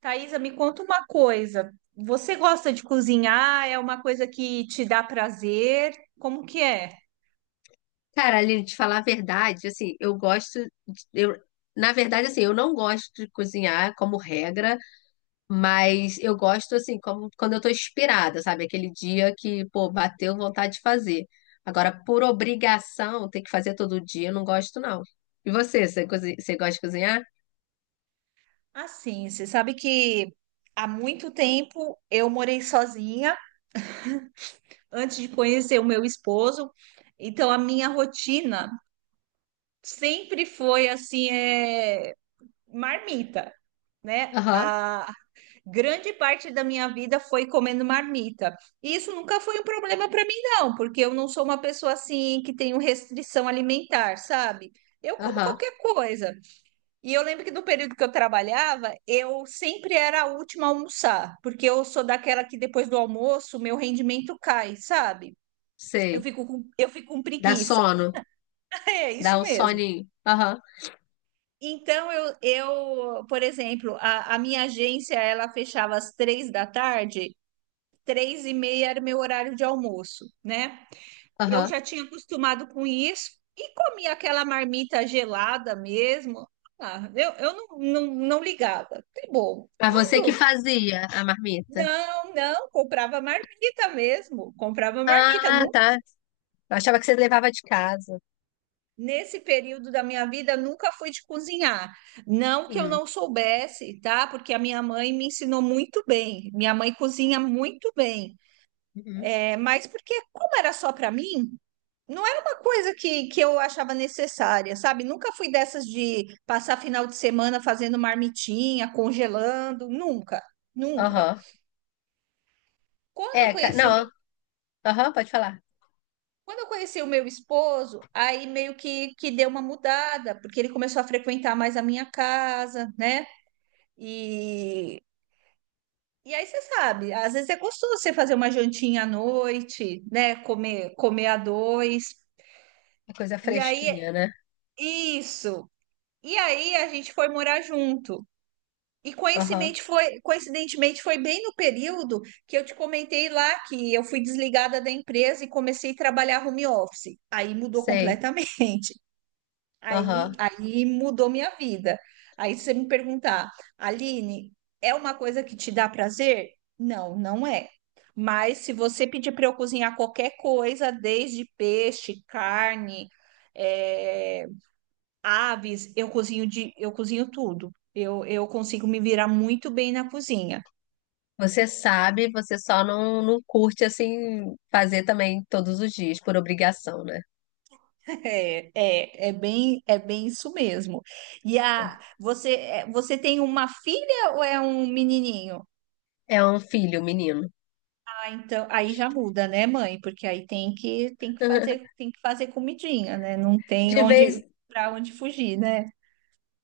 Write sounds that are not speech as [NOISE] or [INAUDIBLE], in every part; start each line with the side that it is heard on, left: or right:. right: Thaisa, me conta uma coisa. Você gosta de cozinhar? É uma coisa que te dá prazer? Como que é?
left: Cara, Aline, te falar a verdade, assim, eu gosto. de- Eu, na verdade, assim, eu não gosto de cozinhar como regra, mas eu gosto, assim, como, quando eu tô inspirada, sabe? Aquele dia que, pô, bateu vontade de fazer. Agora, por obrigação, ter que fazer todo dia, eu não gosto, não. E você, você gosta de cozinhar?
right: Assim, você sabe que há muito tempo eu morei sozinha antes de conhecer o meu esposo. Então a minha rotina sempre foi assim, é marmita, né?
left: Aham,
right: A, grande parte da minha vida foi comendo marmita. E isso nunca foi um problema para mim, não, porque eu não sou uma pessoa assim que tenho restrição alimentar, sabe? Eu como
left: aham,
right: qualquer coisa. E eu lembro que no período que eu trabalhava, eu sempre era a última a almoçar, porque eu sou daquela que depois do almoço, meu rendimento cai, sabe? Eu
left: sei.
right: fico com, eu fico com
left: Dá
right: preguiça.
left: sono,
right: [LAUGHS] É
left: dá
right: isso
left: um
right: mesmo.
left: soninho. Aham,
right: Então, eu, por exemplo, a minha agência, ela fechava às três da tarde, três e meia era meu horário de almoço, né? Eu
left: aham.
right: já tinha acostumado com isso e comia aquela marmita gelada mesmo. Ah, eu não, não, não ligava. Que bom.
left: Mas você que
right: Quando?
left: fazia a marmita?
right: Não, não, comprava marmita mesmo, comprava marmita.
left: Ah, tá. Eu achava que você levava de casa.
right: Nesse período da minha vida, nunca fui de cozinhar. Não que eu
left: Hum.
right: não soubesse, tá? Porque a minha mãe me ensinou muito bem. Minha mãe cozinha muito bem.
left: Uhum.
right: É, mas porque, como era só para mim, não era uma coisa que eu achava necessária, sabe? Nunca fui dessas de passar final de semana fazendo marmitinha, congelando, nunca, nunca.
left: Aham.
right: Quando eu
left: É,
right: conheci, o
left: não,
right: meu-
left: aham, pode falar.
right: Quando eu conheci o meu esposo, aí meio que deu uma mudada, porque ele começou a frequentar mais a minha casa, né? E, e aí você sabe, às vezes é gostoso você fazer uma jantinha à noite, né? Comer, comer a dois.
left: É coisa
right: E aí,
left: fresquinha, né?
right: isso. E aí a gente foi morar junto. E
left: Aham,
right: coincidentemente foi bem no período que eu te comentei lá que eu fui desligada da empresa e comecei a trabalhar home office. Aí mudou
left: sei.
right: completamente. [LAUGHS] Aí,
left: Aham.
right: aí mudou minha vida. Aí se você me perguntar, Aline, é uma coisa que te dá prazer? Não, não é. Mas se você pedir para eu cozinhar qualquer coisa, desde peixe, carne, eh, aves, eu cozinho tudo. Eu consigo me virar muito bem na cozinha.
left: Você sabe, você só não, não curte, assim, fazer também todos os dias, por obrigação, né?
right: [LAUGHS] É, é, é bem isso mesmo. E a, você, é, você tem uma filha ou é um menininho?
left: É um filho, menino.
right: Ah, então, aí já muda, né, mãe? Porque aí tem que, tem que fazer,
left: [LAUGHS]
right: tem que fazer comidinha, né? Não tem
left: De
right: onde,
left: vez.
right: para onde fugir, né?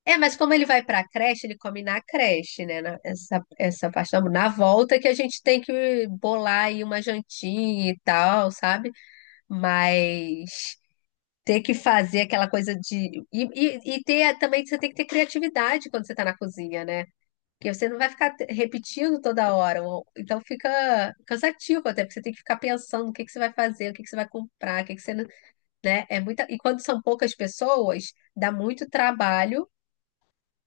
left: É, mas como ele vai pra creche, ele come na creche, né? Essa, essa parte da... Na volta que a gente tem que bolar aí uma jantinha e tal, sabe? Mas ter que fazer aquela coisa de. E ter também, você tem que ter criatividade quando você está na cozinha, né? Porque você não vai ficar repetindo toda hora. Então fica cansativo até, porque você tem que ficar pensando o que que você vai fazer, o que que você vai comprar, o que que você. Né? É muita... E quando são poucas pessoas, dá muito trabalho.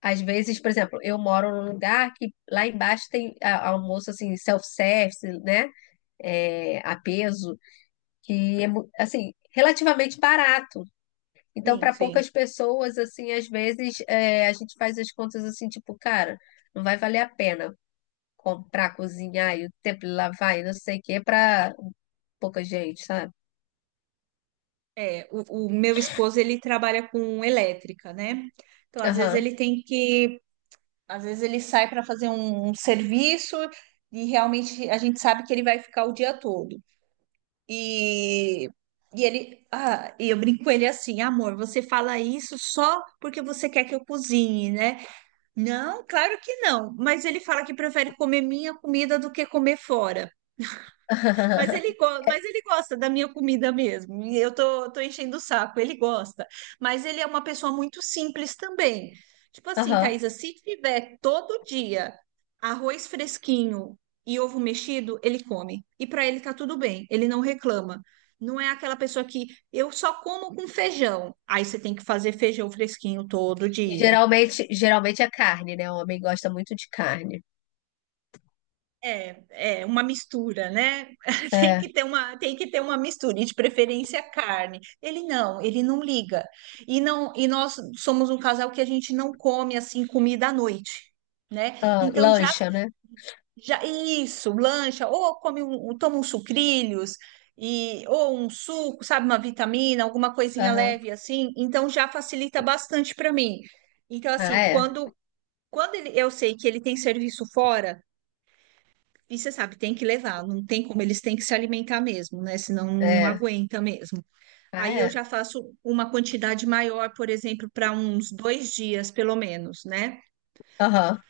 left: Às vezes, por exemplo, eu moro num lugar que lá embaixo tem almoço assim, self-service, né? É, a peso, que é assim, relativamente barato. Então,
right: Sim,
left: para
right: sim.
left: poucas pessoas, assim, às vezes é, a gente faz as contas assim, tipo, cara, não vai valer a pena comprar, cozinhar e o tempo de lavar e não sei o quê para pouca gente, sabe?
right: É, o meu esposo, ele trabalha com elétrica, né? Então, às vezes
left: Aham.
right: ele tem que... Às vezes ele sai para fazer um serviço e realmente a gente sabe que ele vai ficar o dia todo. E, e ele, ah, e eu brinco com ele assim, amor, você fala isso só porque você quer que eu cozinhe, né? Não, claro que não. Mas ele fala que prefere comer minha comida do que comer fora. Mas ele,
left: [LAUGHS]
right: go- mas ele gosta da minha comida mesmo. E eu tô enchendo o saco, ele gosta. Mas ele é uma pessoa muito simples também. Tipo assim,
left: Aham.
right: Thaisa, se tiver todo dia arroz fresquinho e ovo mexido, ele come. E para ele tá tudo bem, ele não reclama. Não é aquela pessoa que eu só como com feijão. Aí você tem que fazer feijão fresquinho todo
left: E
right: dia.
left: geralmente, geralmente é carne, né? O homem gosta muito de carne.
right: É, é uma mistura, né? [LAUGHS] Tem que
left: É.
right: ter uma, tem que ter uma mistura, e de preferência carne. Ele não liga. E não, e nós somos um casal que a gente não come assim comida à noite, né?
left: Ah,
right: Então já,
left: lancha, né?
right: já isso, lancha, ou come um, um, toma uns sucrilhos e ou um suco, sabe, uma vitamina, alguma coisinha
left: Aham.
right: leve assim. Então já facilita bastante para mim. Então
left: Ah,
right: assim,
left: é.
right: quando eu sei que ele tem serviço fora e você sabe, tem que levar, não tem como, eles têm que se alimentar mesmo, né? Senão não
left: É.
right: aguenta mesmo.
left: Ah,
right: Aí eu
left: é.
right: já faço uma quantidade maior, por exemplo, para uns dois dias, pelo menos, né?
left: Aham.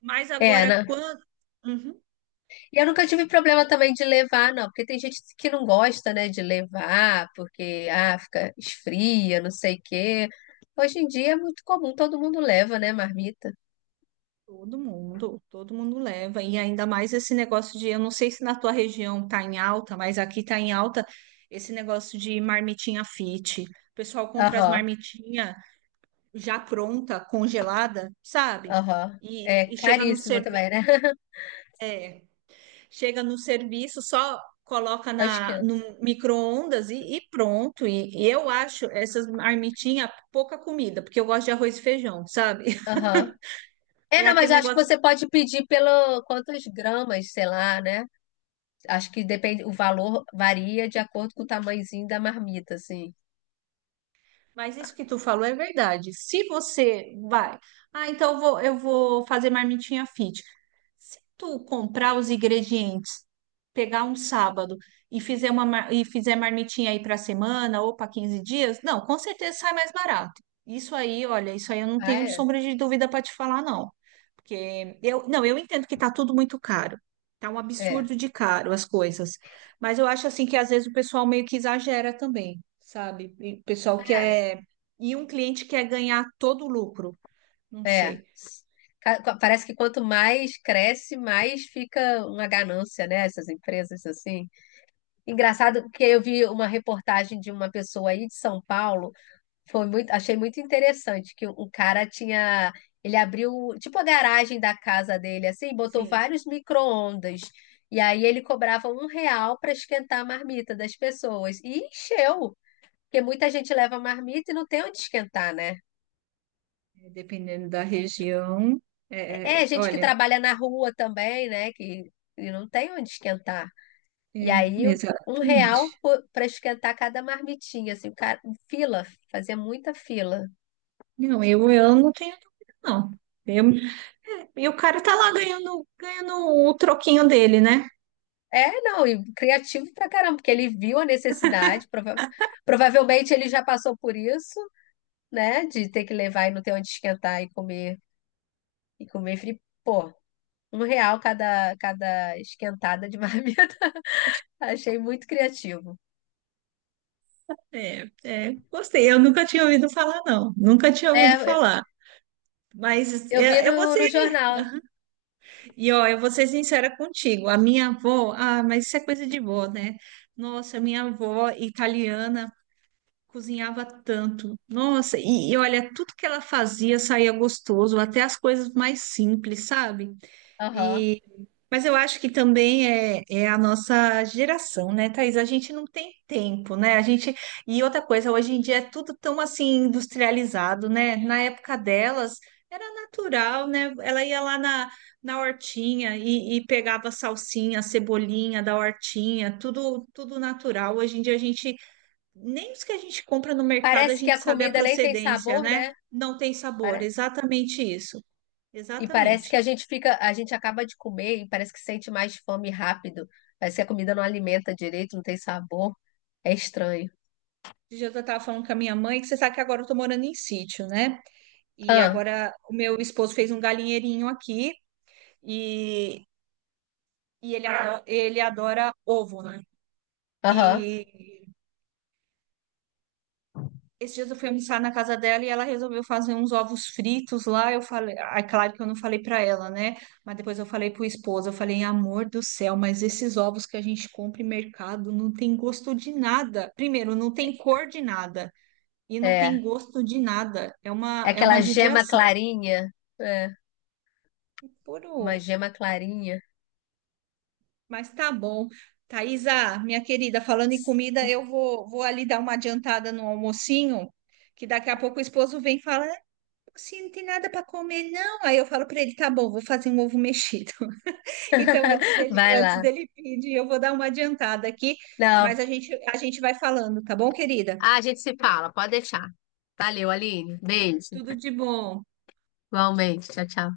right: Mas
left: É,
right: agora,
left: né?
right: quando... Uhum,
left: E eu nunca tive problema também de levar, não, porque tem gente que não gosta, né, de levar, porque ah, fica esfria, não sei o quê. Hoje em dia é muito comum, todo mundo leva, né, marmita.
right: todo mundo leva. E ainda mais esse negócio de, eu não sei se na tua região tá em alta, mas aqui tá em alta esse negócio de marmitinha fit. O pessoal compra as
left: Aham,
right: marmitinhas já pronta, congelada, sabe?
left: aham. É
right: E, e chega no
left: caríssimo também, né? [LAUGHS]
right: serviço. chega no serviço, só coloca
left: Só
right: na, no
left: esquenta.
right: micro-ondas e pronto. E eu acho essas marmitinhas pouca comida, porque eu gosto de arroz e feijão, sabe? [LAUGHS]
left: Aham. É,
right: É
left: não, mas
right: aquele
left: eu acho que
right: negócio.
left: você pode pedir pelo quantos gramas, sei lá, né? Acho que depende, o valor varia de acordo com o tamanhozinho da marmita, assim.
right: Mas isso que tu falou é verdade. Se você vai, ah, então eu vou fazer marmitinha fit. Se tu comprar os ingredientes, pegar um sábado e fizer marmitinha aí para semana ou para 15 dias, não, com certeza sai mais barato. Isso aí, olha, isso aí eu não
left: Ah,
right: tenho
left: é?
right: sombra de dúvida para te falar, não. Porque eu, não, eu entendo que tá tudo muito caro. Tá um
left: É.
right: absurdo de caro as coisas. Mas eu acho assim que às vezes o pessoal meio que exagera também, sabe? E o pessoal
left: Ah, é.
right: quer. E um cliente quer ganhar todo o lucro. Não
left: É.
right: sei.
left: Parece que quanto mais cresce, mais fica uma ganância, né? Essas empresas assim. Engraçado que eu vi uma reportagem de uma pessoa aí de São Paulo, foi muito, achei muito interessante que o cara tinha, ele abriu tipo a garagem da casa dele assim, botou
right: Sim,
left: vários micro-ondas. E aí ele cobrava um real para esquentar a marmita das pessoas. E encheu, porque muita gente leva marmita e não tem onde esquentar, né?
right: é, dependendo da região. É,
left: É,
right: é,
left: gente que
right: olha,
left: trabalha na rua também, né? Que não tem onde esquentar. E
right: é,
left: aí, um real
right: exatamente.
left: para esquentar cada marmitinha, assim, o cara, fila, fazia muita fila.
right: Não, eu não tenho dúvida, não. Eu... e o cara tá lá ganhando, ganhando o troquinho dele, né?
left: É, não, e criativo pra caramba, porque ele viu a necessidade, provavelmente ele já passou por isso, né? De ter que levar e não ter onde esquentar e comer frio. Pô, um real cada, cada esquentada de marmita. [LAUGHS] Achei muito criativo.
right: É, é, gostei. Eu nunca tinha ouvido falar, não. Nunca tinha ouvido
left: É,
right: falar. Mas
left: eu vi
right: eu vou
left: no,
right: ser
left: no jornal.
right: E ó, eu vou ser sincera contigo, a minha avó, ah, mas isso é coisa de vó, né? Nossa, minha avó italiana cozinhava tanto. Nossa, e olha, tudo que ela fazia saía gostoso, até as coisas mais simples, sabe?
left: Aham.
right: E, mas eu acho que também é, é a nossa geração, né, Thaís? A gente não tem tempo, né? A gente, e outra coisa, hoje em dia é tudo tão assim industrializado, né? Na época delas era natural, né? Ela ia lá na, na hortinha e pegava salsinha, cebolinha da hortinha, tudo, tudo natural. Hoje em dia a gente, nem os que a gente compra no mercado a
left: Parece que
right: gente
left: a
right: sabe a
left: comida nem tem
right: procedência,
left: sabor,
right: né?
left: né?
right: Não tem sabor,
left: Para-
right: exatamente isso.
left: E parece que
right: Exatamente.
left: a gente fica, a gente acaba de comer e parece que sente mais fome rápido. Parece que a comida não alimenta direito, não tem sabor. É estranho.
right: Esse dia eu estava falando com a minha mãe, que você sabe que agora eu estou morando em sítio, né? E
left: Ah,
right: agora o meu esposo fez um galinheirinho aqui e, e ele adora ovo, né?
left: aham,
right: E esses dias eu fui almoçar na casa dela e ela resolveu fazer uns ovos fritos lá. Eu falei, ah, é claro que eu não falei para ela, né? Mas depois eu falei pro esposo, eu falei, amor do céu, mas esses ovos que a gente compra em mercado não tem gosto de nada. Primeiro, não tem cor de nada e não tem
left: é.
right: gosto de nada.
left: É
right: É uma
left: aquela gema
right: judiação.
left: clarinha. É, uma
right: Puro.
left: gema clarinha.
right: Mas tá bom. Thaisa, minha querida, falando em comida, eu vou, vou ali dar uma adiantada no almocinho, que daqui a pouco o esposo vem e fala, "Ah, assim, não tem nada para comer, não." Aí eu falo para ele, tá bom, vou fazer um ovo mexido. [LAUGHS] Então, antes
left: [LAUGHS]
right: dele,
left: Vai
right: antes
left: lá.
right: dele pedir, eu vou dar uma adiantada aqui, mas
left: Não.
right: a gente vai falando, tá bom, querida?
left: Ah, a gente se fala, pode deixar. Valeu, Aline. Beijo.
right: Tudo de bom.
left: Igualmente. Tchau, tchau.